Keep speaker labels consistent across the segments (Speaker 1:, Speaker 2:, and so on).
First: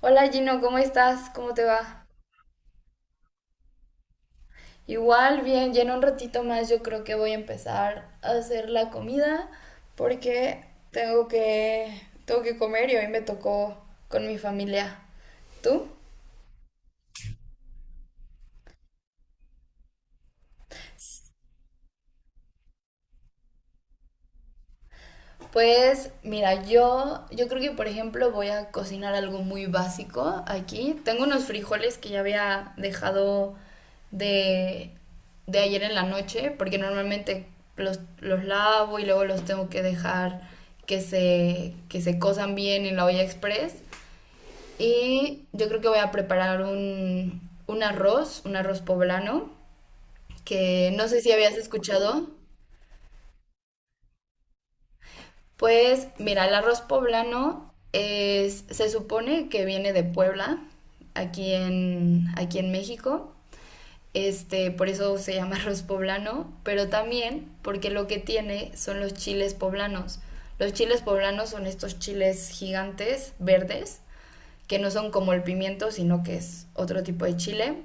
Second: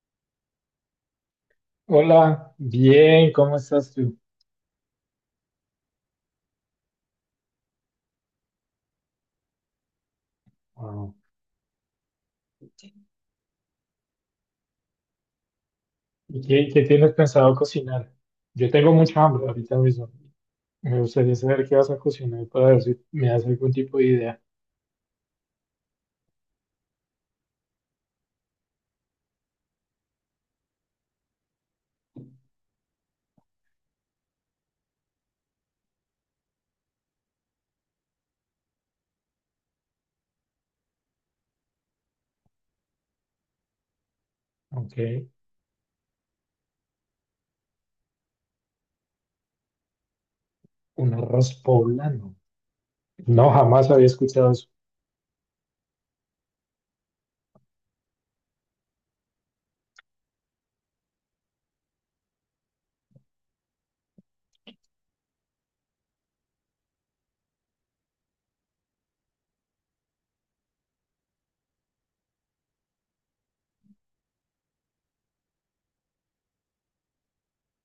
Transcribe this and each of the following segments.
Speaker 1: Hola Gino, ¿cómo estás? ¿Cómo te va?
Speaker 2: Hola, bien, ¿cómo estás tú?
Speaker 1: Igual, bien, ya en un ratito más yo creo que voy a empezar a hacer la comida porque
Speaker 2: Ah,
Speaker 1: tengo que, tengo que comer y hoy me tocó con mi familia. ¿Tú?
Speaker 2: ¿Y qué tienes pensado cocinar? Yo tengo mucha hambre ahorita mismo. Me gustaría saber qué vas a cocinar para ver si me das algún tipo de idea.
Speaker 1: Pues mira, yo creo que por ejemplo voy a cocinar algo muy básico aquí. Tengo unos frijoles que ya había dejado de, de ayer en la noche, porque normalmente los lavo y luego los tengo que dejar que se cosan bien en la olla express.
Speaker 2: Ok,
Speaker 1: Y yo creo que voy a preparar un arroz poblano, que no
Speaker 2: un
Speaker 1: sé si habías
Speaker 2: arroz
Speaker 1: escuchado.
Speaker 2: poblano. No, jamás había escuchado eso.
Speaker 1: Pues mira, el arroz poblano es, se supone que viene de Puebla, aquí en México. Por eso se llama arroz poblano, pero también porque lo que tiene son los chiles poblanos. Los chiles poblanos son estos chiles gigantes, verdes, que no son como el pimiento, sino que es otro tipo de chile.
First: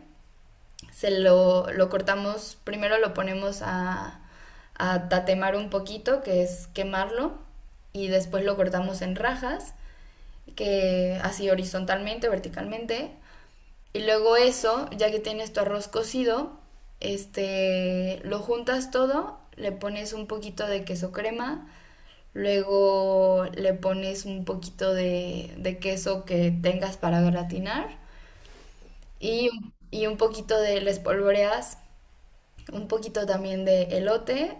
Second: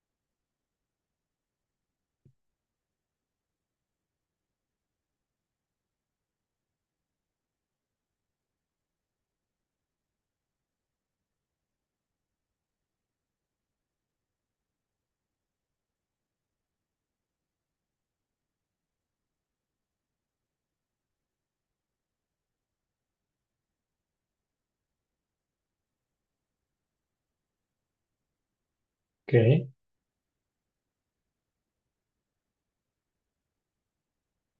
Speaker 1: Lo cortamos, primero lo ponemos a tatemar un poquito, que es quemarlo, y después lo cortamos en rajas, que así horizontalmente, verticalmente. Y luego eso, ya que tienes tu arroz cocido, lo juntas todo, le pones un poquito de queso crema, luego le pones un poquito de queso que tengas para gratinar
Speaker 2: Ok,
Speaker 1: y, y un poquito de, le espolvoreas un poquito también de elote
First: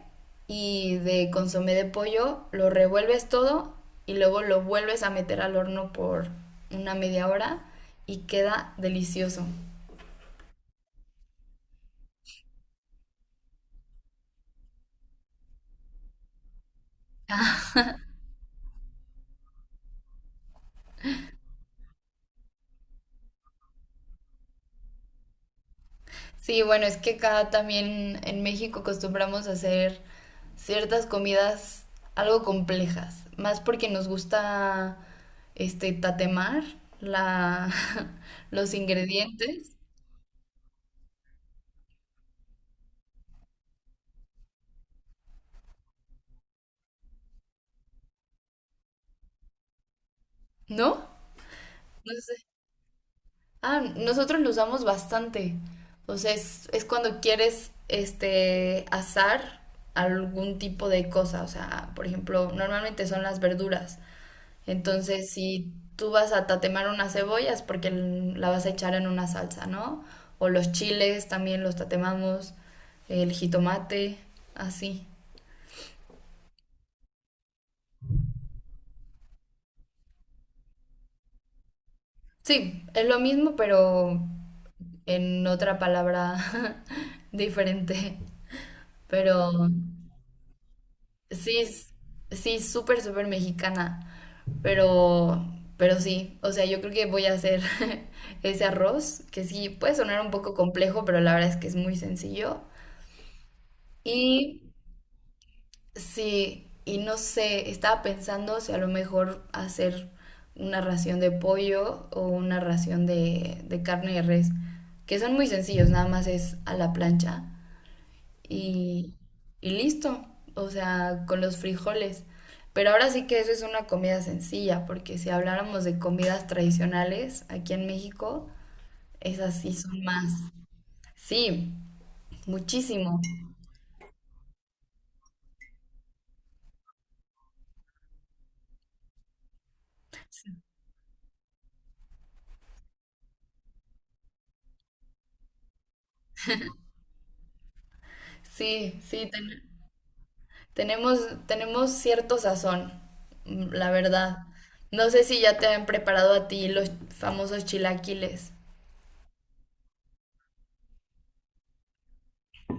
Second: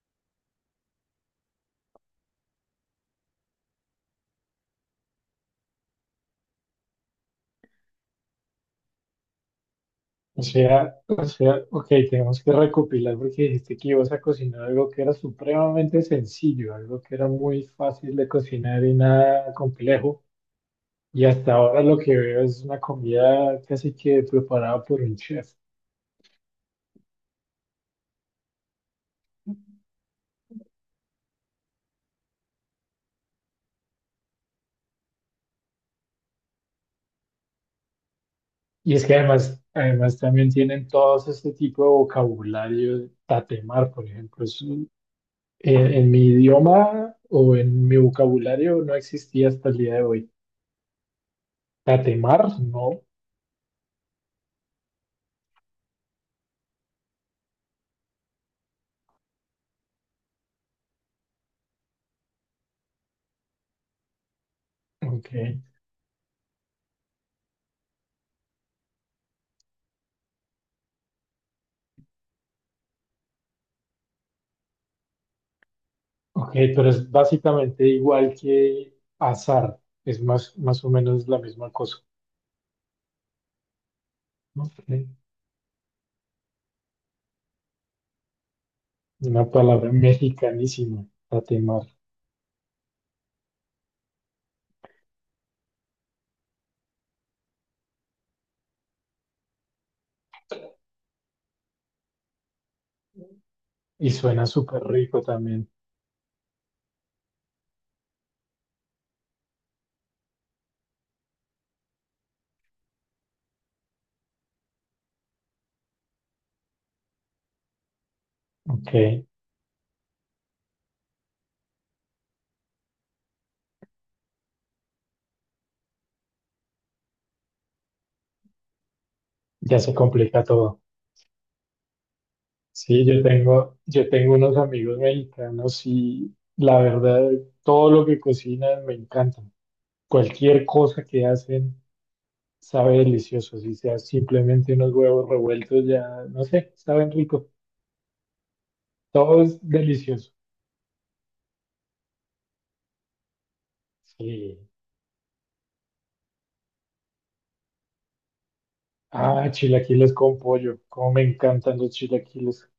Speaker 1: y de consomé de pollo, lo revuelves todo y luego lo vuelves a meter al horno por una media hora y queda delicioso.
Speaker 2: o sea, ok, tenemos que recopilar porque dijiste que ibas a cocinar algo que era supremamente sencillo, algo que era muy fácil de cocinar y nada complejo. Y hasta ahora lo que veo es una comida casi que preparada por un chef.
Speaker 1: Sí, bueno, es que acá también en México acostumbramos a hacer ciertas comidas algo complejas, más porque nos gusta tatemar la, los
Speaker 2: Y es que además,
Speaker 1: ingredientes,
Speaker 2: además también tienen todos este tipo de vocabulario, tatemar, por ejemplo. En mi idioma o en mi vocabulario no existía hasta el día de hoy.
Speaker 1: ¿no? No
Speaker 2: Tatemar,
Speaker 1: sé.
Speaker 2: no.
Speaker 1: Ah, nosotros lo usamos bastante. O sea, es cuando quieres asar algún tipo de cosa. O sea, por ejemplo, normalmente son las verduras.
Speaker 2: Ok,
Speaker 1: Entonces, si tú vas a tatemar unas cebollas porque la vas a echar en una salsa, ¿no? O los chiles también los tatemamos, el jitomate, así.
Speaker 2: ok, pero es básicamente igual que azar. Es más o menos la misma cosa.
Speaker 1: Sí, es lo mismo, pero
Speaker 2: ¿No? Ok.
Speaker 1: en otra palabra diferente.
Speaker 2: Una
Speaker 1: Pero
Speaker 2: palabra mexicanísima,
Speaker 1: Sí,
Speaker 2: tatemar.
Speaker 1: s- sí, súper, súper mexicana, pero, pero sí, o sea, yo creo que voy a hacer ese arroz, que sí, puede sonar un poco complejo, pero la verdad es que es muy sencillo.
Speaker 2: Y suena
Speaker 1: Y
Speaker 2: súper rico también.
Speaker 1: sí, y no sé, estaba pensando si a lo mejor hacer una ración de pollo o una ración de carne de res, que son muy sencillos, nada más es a la plancha. Y,
Speaker 2: Ok,
Speaker 1: y listo, o sea, con los frijoles. Pero ahora sí que eso es una comida sencilla, porque si habláramos de comidas tradicionales aquí en México, esas sí
Speaker 2: ya se
Speaker 1: son más.
Speaker 2: complica todo.
Speaker 1: Sí,
Speaker 2: Sí,
Speaker 1: muchísimo.
Speaker 2: yo tengo unos amigos mexicanos y la verdad, todo lo que cocinan me encanta. Cualquier cosa que hacen sabe delicioso, si sea simplemente unos huevos revueltos, ya, no sé, saben rico.
Speaker 1: Sí, sí,
Speaker 2: Todo es delicioso.
Speaker 1: tenemos, tenemos cierto sazón, mm, la verdad.
Speaker 2: Sí.
Speaker 1: No sé si ya te han preparado a ti los famosos chilaquiles.
Speaker 2: Ah, chilaquiles con pollo. Cómo me encantan los chilaquiles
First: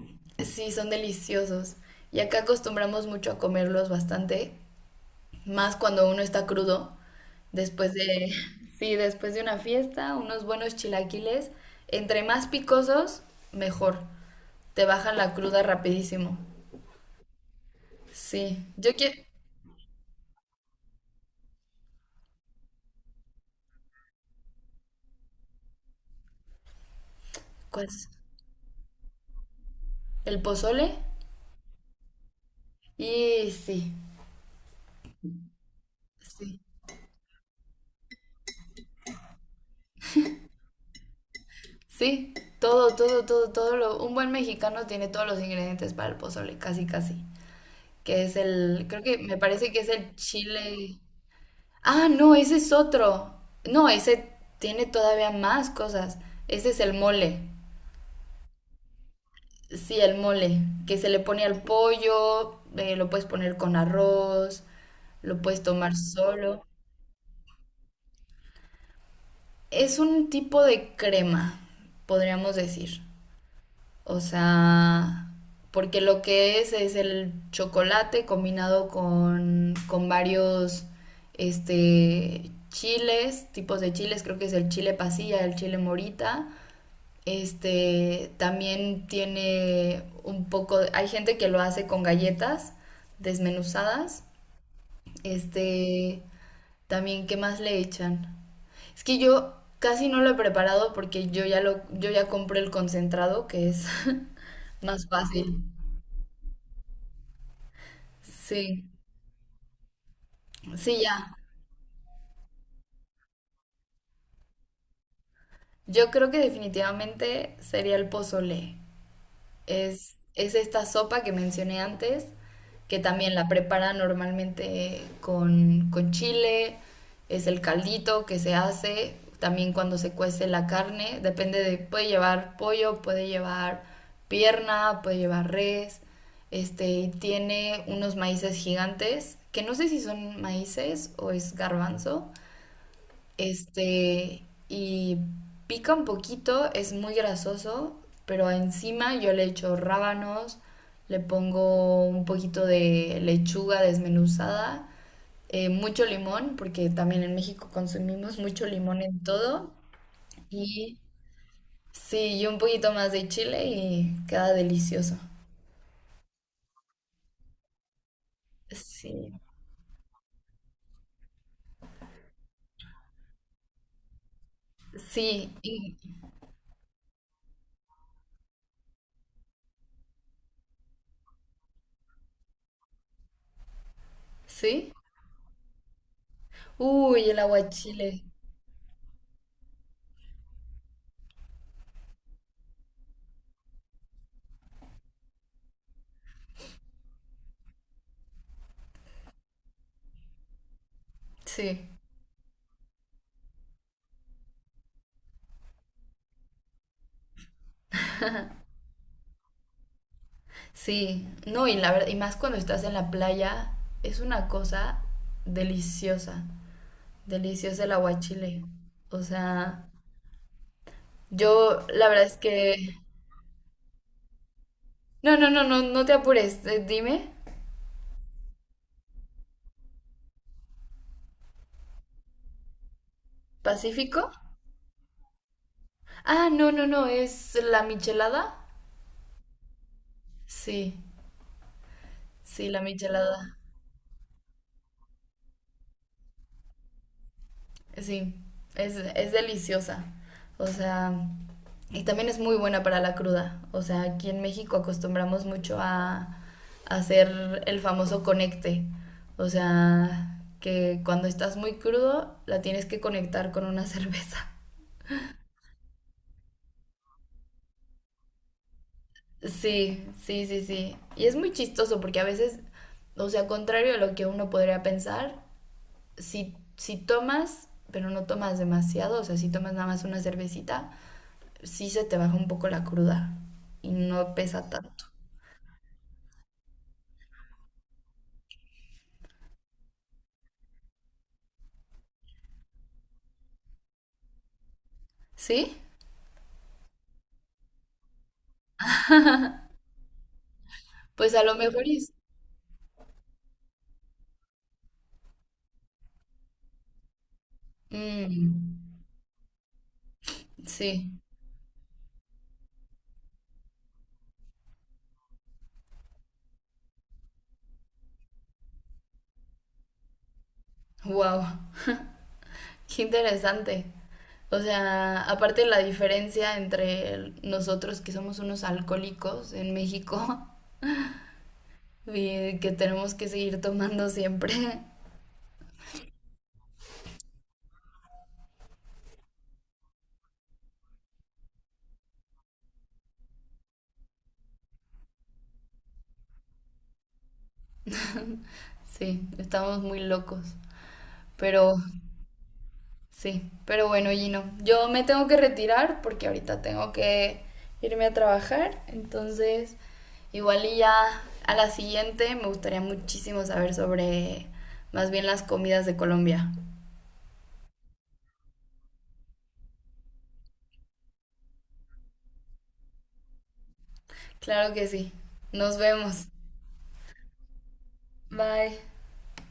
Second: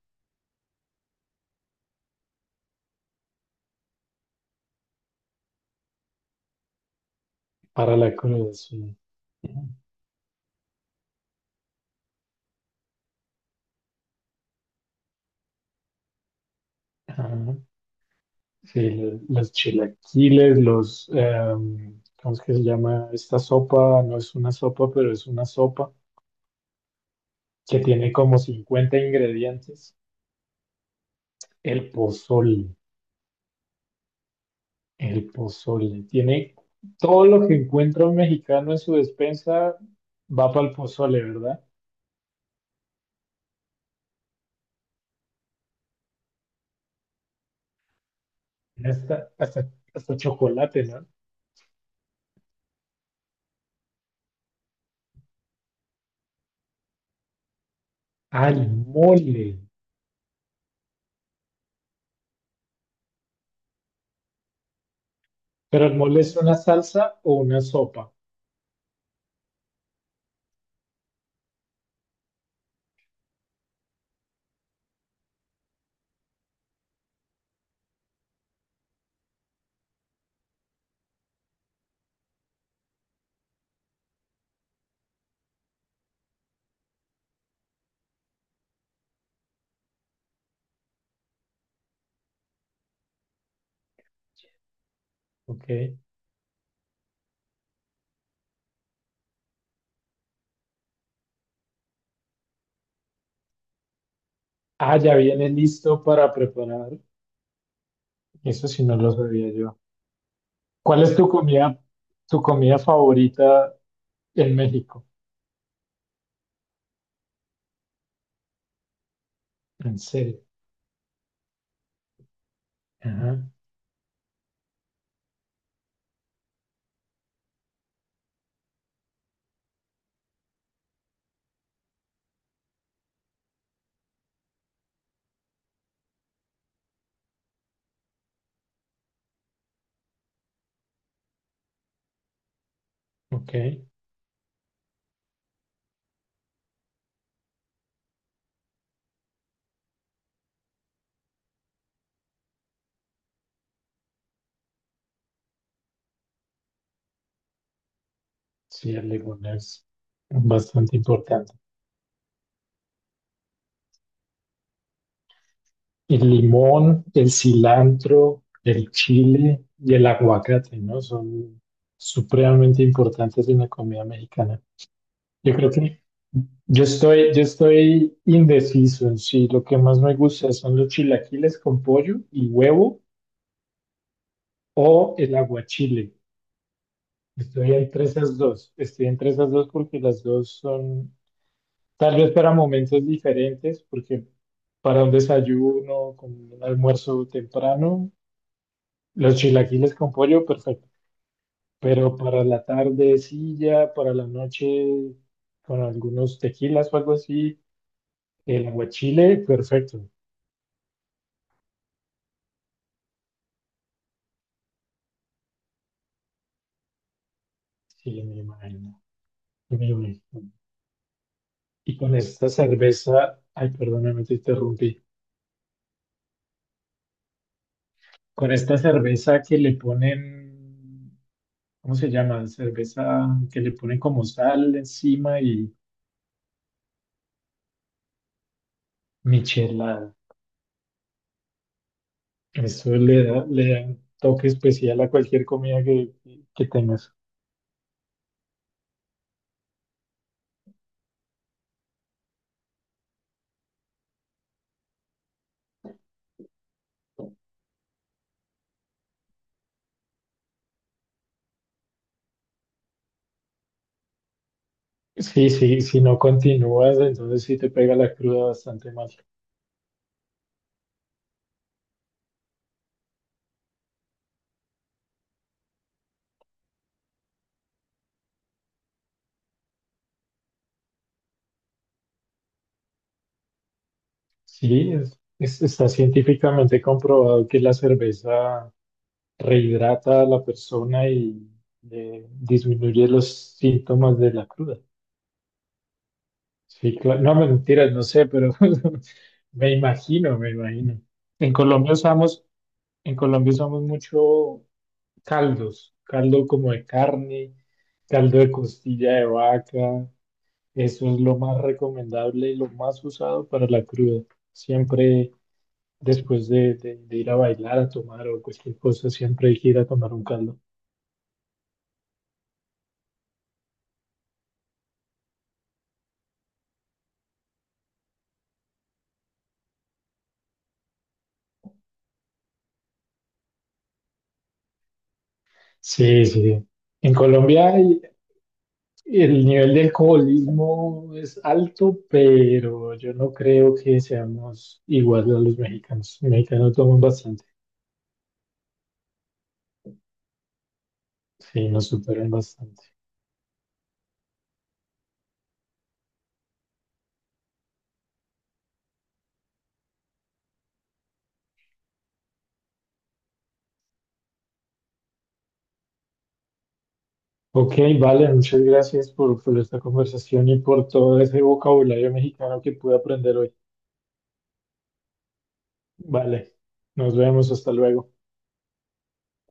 Speaker 1: Sí, son deliciosos. Y acá acostumbramos mucho a comerlos bastante. Más cuando uno está crudo, después
Speaker 2: para la
Speaker 1: de,
Speaker 2: cruda, sí.
Speaker 1: sí, después de una fiesta, unos buenos chilaquiles, entre más picosos, mejor. Te bajan la cruda rapidísimo.
Speaker 2: Ah,
Speaker 1: Sí,
Speaker 2: sí,
Speaker 1: yo
Speaker 2: lo-
Speaker 1: quiero,
Speaker 2: los chilaquiles, ¿cómo es que se llama? Esta sopa, no es una sopa, pero es una sopa que
Speaker 1: pues,
Speaker 2: tiene como 50 ingredientes.
Speaker 1: el pozole
Speaker 2: El pozole,
Speaker 1: y sí,
Speaker 2: el pozole, tiene
Speaker 1: sí,
Speaker 2: todo lo que encuentra un mexicano en su despensa, va para el pozole, ¿verdad?
Speaker 1: sí, todo, todo, todo, todo lo, un buen mexicano tiene todos los ingredientes para el pozole, casi, casi. Que es el,
Speaker 2: Tiene
Speaker 1: creo que me parece que es el
Speaker 2: Hasta chocolate,
Speaker 1: chile.
Speaker 2: ¿no?
Speaker 1: Ah, no, ese es otro. No, ese tiene todavía más cosas. Ese es el mole.
Speaker 2: Al mole,
Speaker 1: Sí, el mole, que se le pone al pollo, lo puedes poner con arroz, lo puedes
Speaker 2: pero
Speaker 1: tomar
Speaker 2: el mole es una
Speaker 1: solo.
Speaker 2: salsa o una sopa,
Speaker 1: Es un tipo de crema, podríamos decir. O sea, porque lo que es el chocolate combinado con varios chiles, tipos de chiles, creo que es el chile pasilla, el chile morita. Este también tiene un poco, hay gente que lo hace con galletas desmenuzadas.
Speaker 2: ¿ok?
Speaker 1: Este también, ¿qué más le echan? Es que yo casi no lo he preparado porque yo ya compré el concentrado, que es
Speaker 2: Ah,
Speaker 1: más
Speaker 2: ya viene
Speaker 1: fácil.
Speaker 2: listo para preparar. Eso sí
Speaker 1: Sí,
Speaker 2: no lo sabía yo.
Speaker 1: sí,
Speaker 2: ¿Cuál es
Speaker 1: ya.
Speaker 2: tu comida favorita en México?
Speaker 1: Yo creo que definitivamente sería el pozole.
Speaker 2: ¿En serio?
Speaker 1: Es esta sopa que mencioné antes, que también
Speaker 2: Ajá,
Speaker 1: la preparan normalmente con chile, es el caldito que se hace, también cuando se cuece la carne, depende de, puede llevar pollo, puede llevar pierna, puede llevar res, este, y tiene unos maíces gigantes, que no sé si son maíces o es garbanzo,
Speaker 2: ok.
Speaker 1: este, y pica un poquito, es muy grasoso, pero encima yo le echo rábanos, le pongo un poquito de lechuga desmenuzada, mucho limón, porque también en México consumimos mucho
Speaker 2: Sí,
Speaker 1: limón
Speaker 2: el
Speaker 1: en
Speaker 2: limón
Speaker 1: todo,
Speaker 2: es bastante
Speaker 1: y
Speaker 2: importante.
Speaker 1: sí, y un poquito más de chile y queda delicioso.
Speaker 2: El limón, el cilantro, el
Speaker 1: Sí,
Speaker 2: chile y el aguacate, ¿no? Son supremamente importantes en la comida mexicana.
Speaker 1: sí,
Speaker 2: Yo creo
Speaker 1: y-
Speaker 2: que yo estoy indeciso en si lo que más me gusta son los chilaquiles con pollo y huevo
Speaker 1: sí.
Speaker 2: o el aguachile.
Speaker 1: Uy, el aguachile,
Speaker 2: Estoy entre esas dos porque las dos son, tal vez para momentos diferentes, porque para un desayuno, con un almuerzo temprano, los chilaquiles con pollo, perfecto.
Speaker 1: sí.
Speaker 2: Pero para la tardecilla, para la noche, con algunos tequilas o algo así, el aguachile, perfecto.
Speaker 1: Sí, no, y la verdad, y más cuando estás en la playa, es una cosa deliciosa, deliciosa el
Speaker 2: Sí, me
Speaker 1: aguachile.
Speaker 2: imagino.
Speaker 1: O sea,
Speaker 2: Me imagino.
Speaker 1: yo
Speaker 2: Y
Speaker 1: la
Speaker 2: con
Speaker 1: verdad es
Speaker 2: esta
Speaker 1: que...
Speaker 2: cerveza, ay, perdóname, te interrumpí.
Speaker 1: No, no, no, no, no te apures, dime,
Speaker 2: Con esta cerveza que le ponen ¿cómo se llama? Cerveza que le ponen como
Speaker 1: ¿Pacífico?
Speaker 2: sal encima y
Speaker 1: Ah, no, no, no, es la michelada.
Speaker 2: michelada.
Speaker 1: Sí, sí, la michelada.
Speaker 2: Le da un toque especial a cualquier que tengas.
Speaker 1: Sí, es deliciosa. O sea, y también es muy buena para la cruda. O sea, aquí en México acostumbramos mucho a hacer el famoso conecte. O sea, que cuando estás muy crudo la tienes que conectar con una cerveza.
Speaker 2: Sí, sí, si no continúas, entonces sí te pega la cruda bastante mal.
Speaker 1: Sí, sí, sí, sí. Y es muy chistoso porque a veces, o sea, contrario a lo que uno podría pensar, si tomas, pero no tomas demasiado, o sea, si tomas nada más una cervecita, sí se te baja un poco la cruda y no pesa
Speaker 2: Sí,
Speaker 1: tanto.
Speaker 2: está científicamente comprobado que la cerveza rehidrata a la persona y disminuye los síntomas de la cruda.
Speaker 1: ¿Sí?
Speaker 2: Sí, claro. No, mentiras, no sé, pero me imagino.
Speaker 1: Pues a
Speaker 2: En
Speaker 1: lo mejor
Speaker 2: Colombia
Speaker 1: es...
Speaker 2: usamos, en Colombia usamos mucho caldos, caldo como de carne, caldo de
Speaker 1: Mm,
Speaker 2: costilla de vaca. Eso
Speaker 1: sí,
Speaker 2: es lo más recomendable y lo más usado para la cruda. Siempre después de, de ir a bailar, a tomar o cualquier cosa, siempre hay que ir a tomar un caldo.
Speaker 1: wow, qué interesante. O sea, aparte la diferencia entre el- nosotros que somos unos alcohólicos en México y que tenemos que seguir tomando siempre.
Speaker 2: Sí, sí. En Colombia hay El nivel de alcoholismo es alto, pero yo no creo que seamos iguales a los mexicanos. Los mexicanos toman bastante,
Speaker 1: Sí, estamos muy locos.
Speaker 2: sí,
Speaker 1: Pero
Speaker 2: nos superan bastante.
Speaker 1: sí, pero bueno, Gino, yo me tengo que retirar porque ahorita tengo que irme a trabajar, entonces igual y ya a la siguiente me gustaría muchísimo saber sobre más bien las comidas de Colombia.
Speaker 2: Ok, vale, muchas gracias por esta conversación y por todo ese vocabulario mexicano que pude aprender hoy.
Speaker 1: Claro que sí, nos vemos.
Speaker 2: Vale, nos vemos, hasta luego.
Speaker 1: Bye.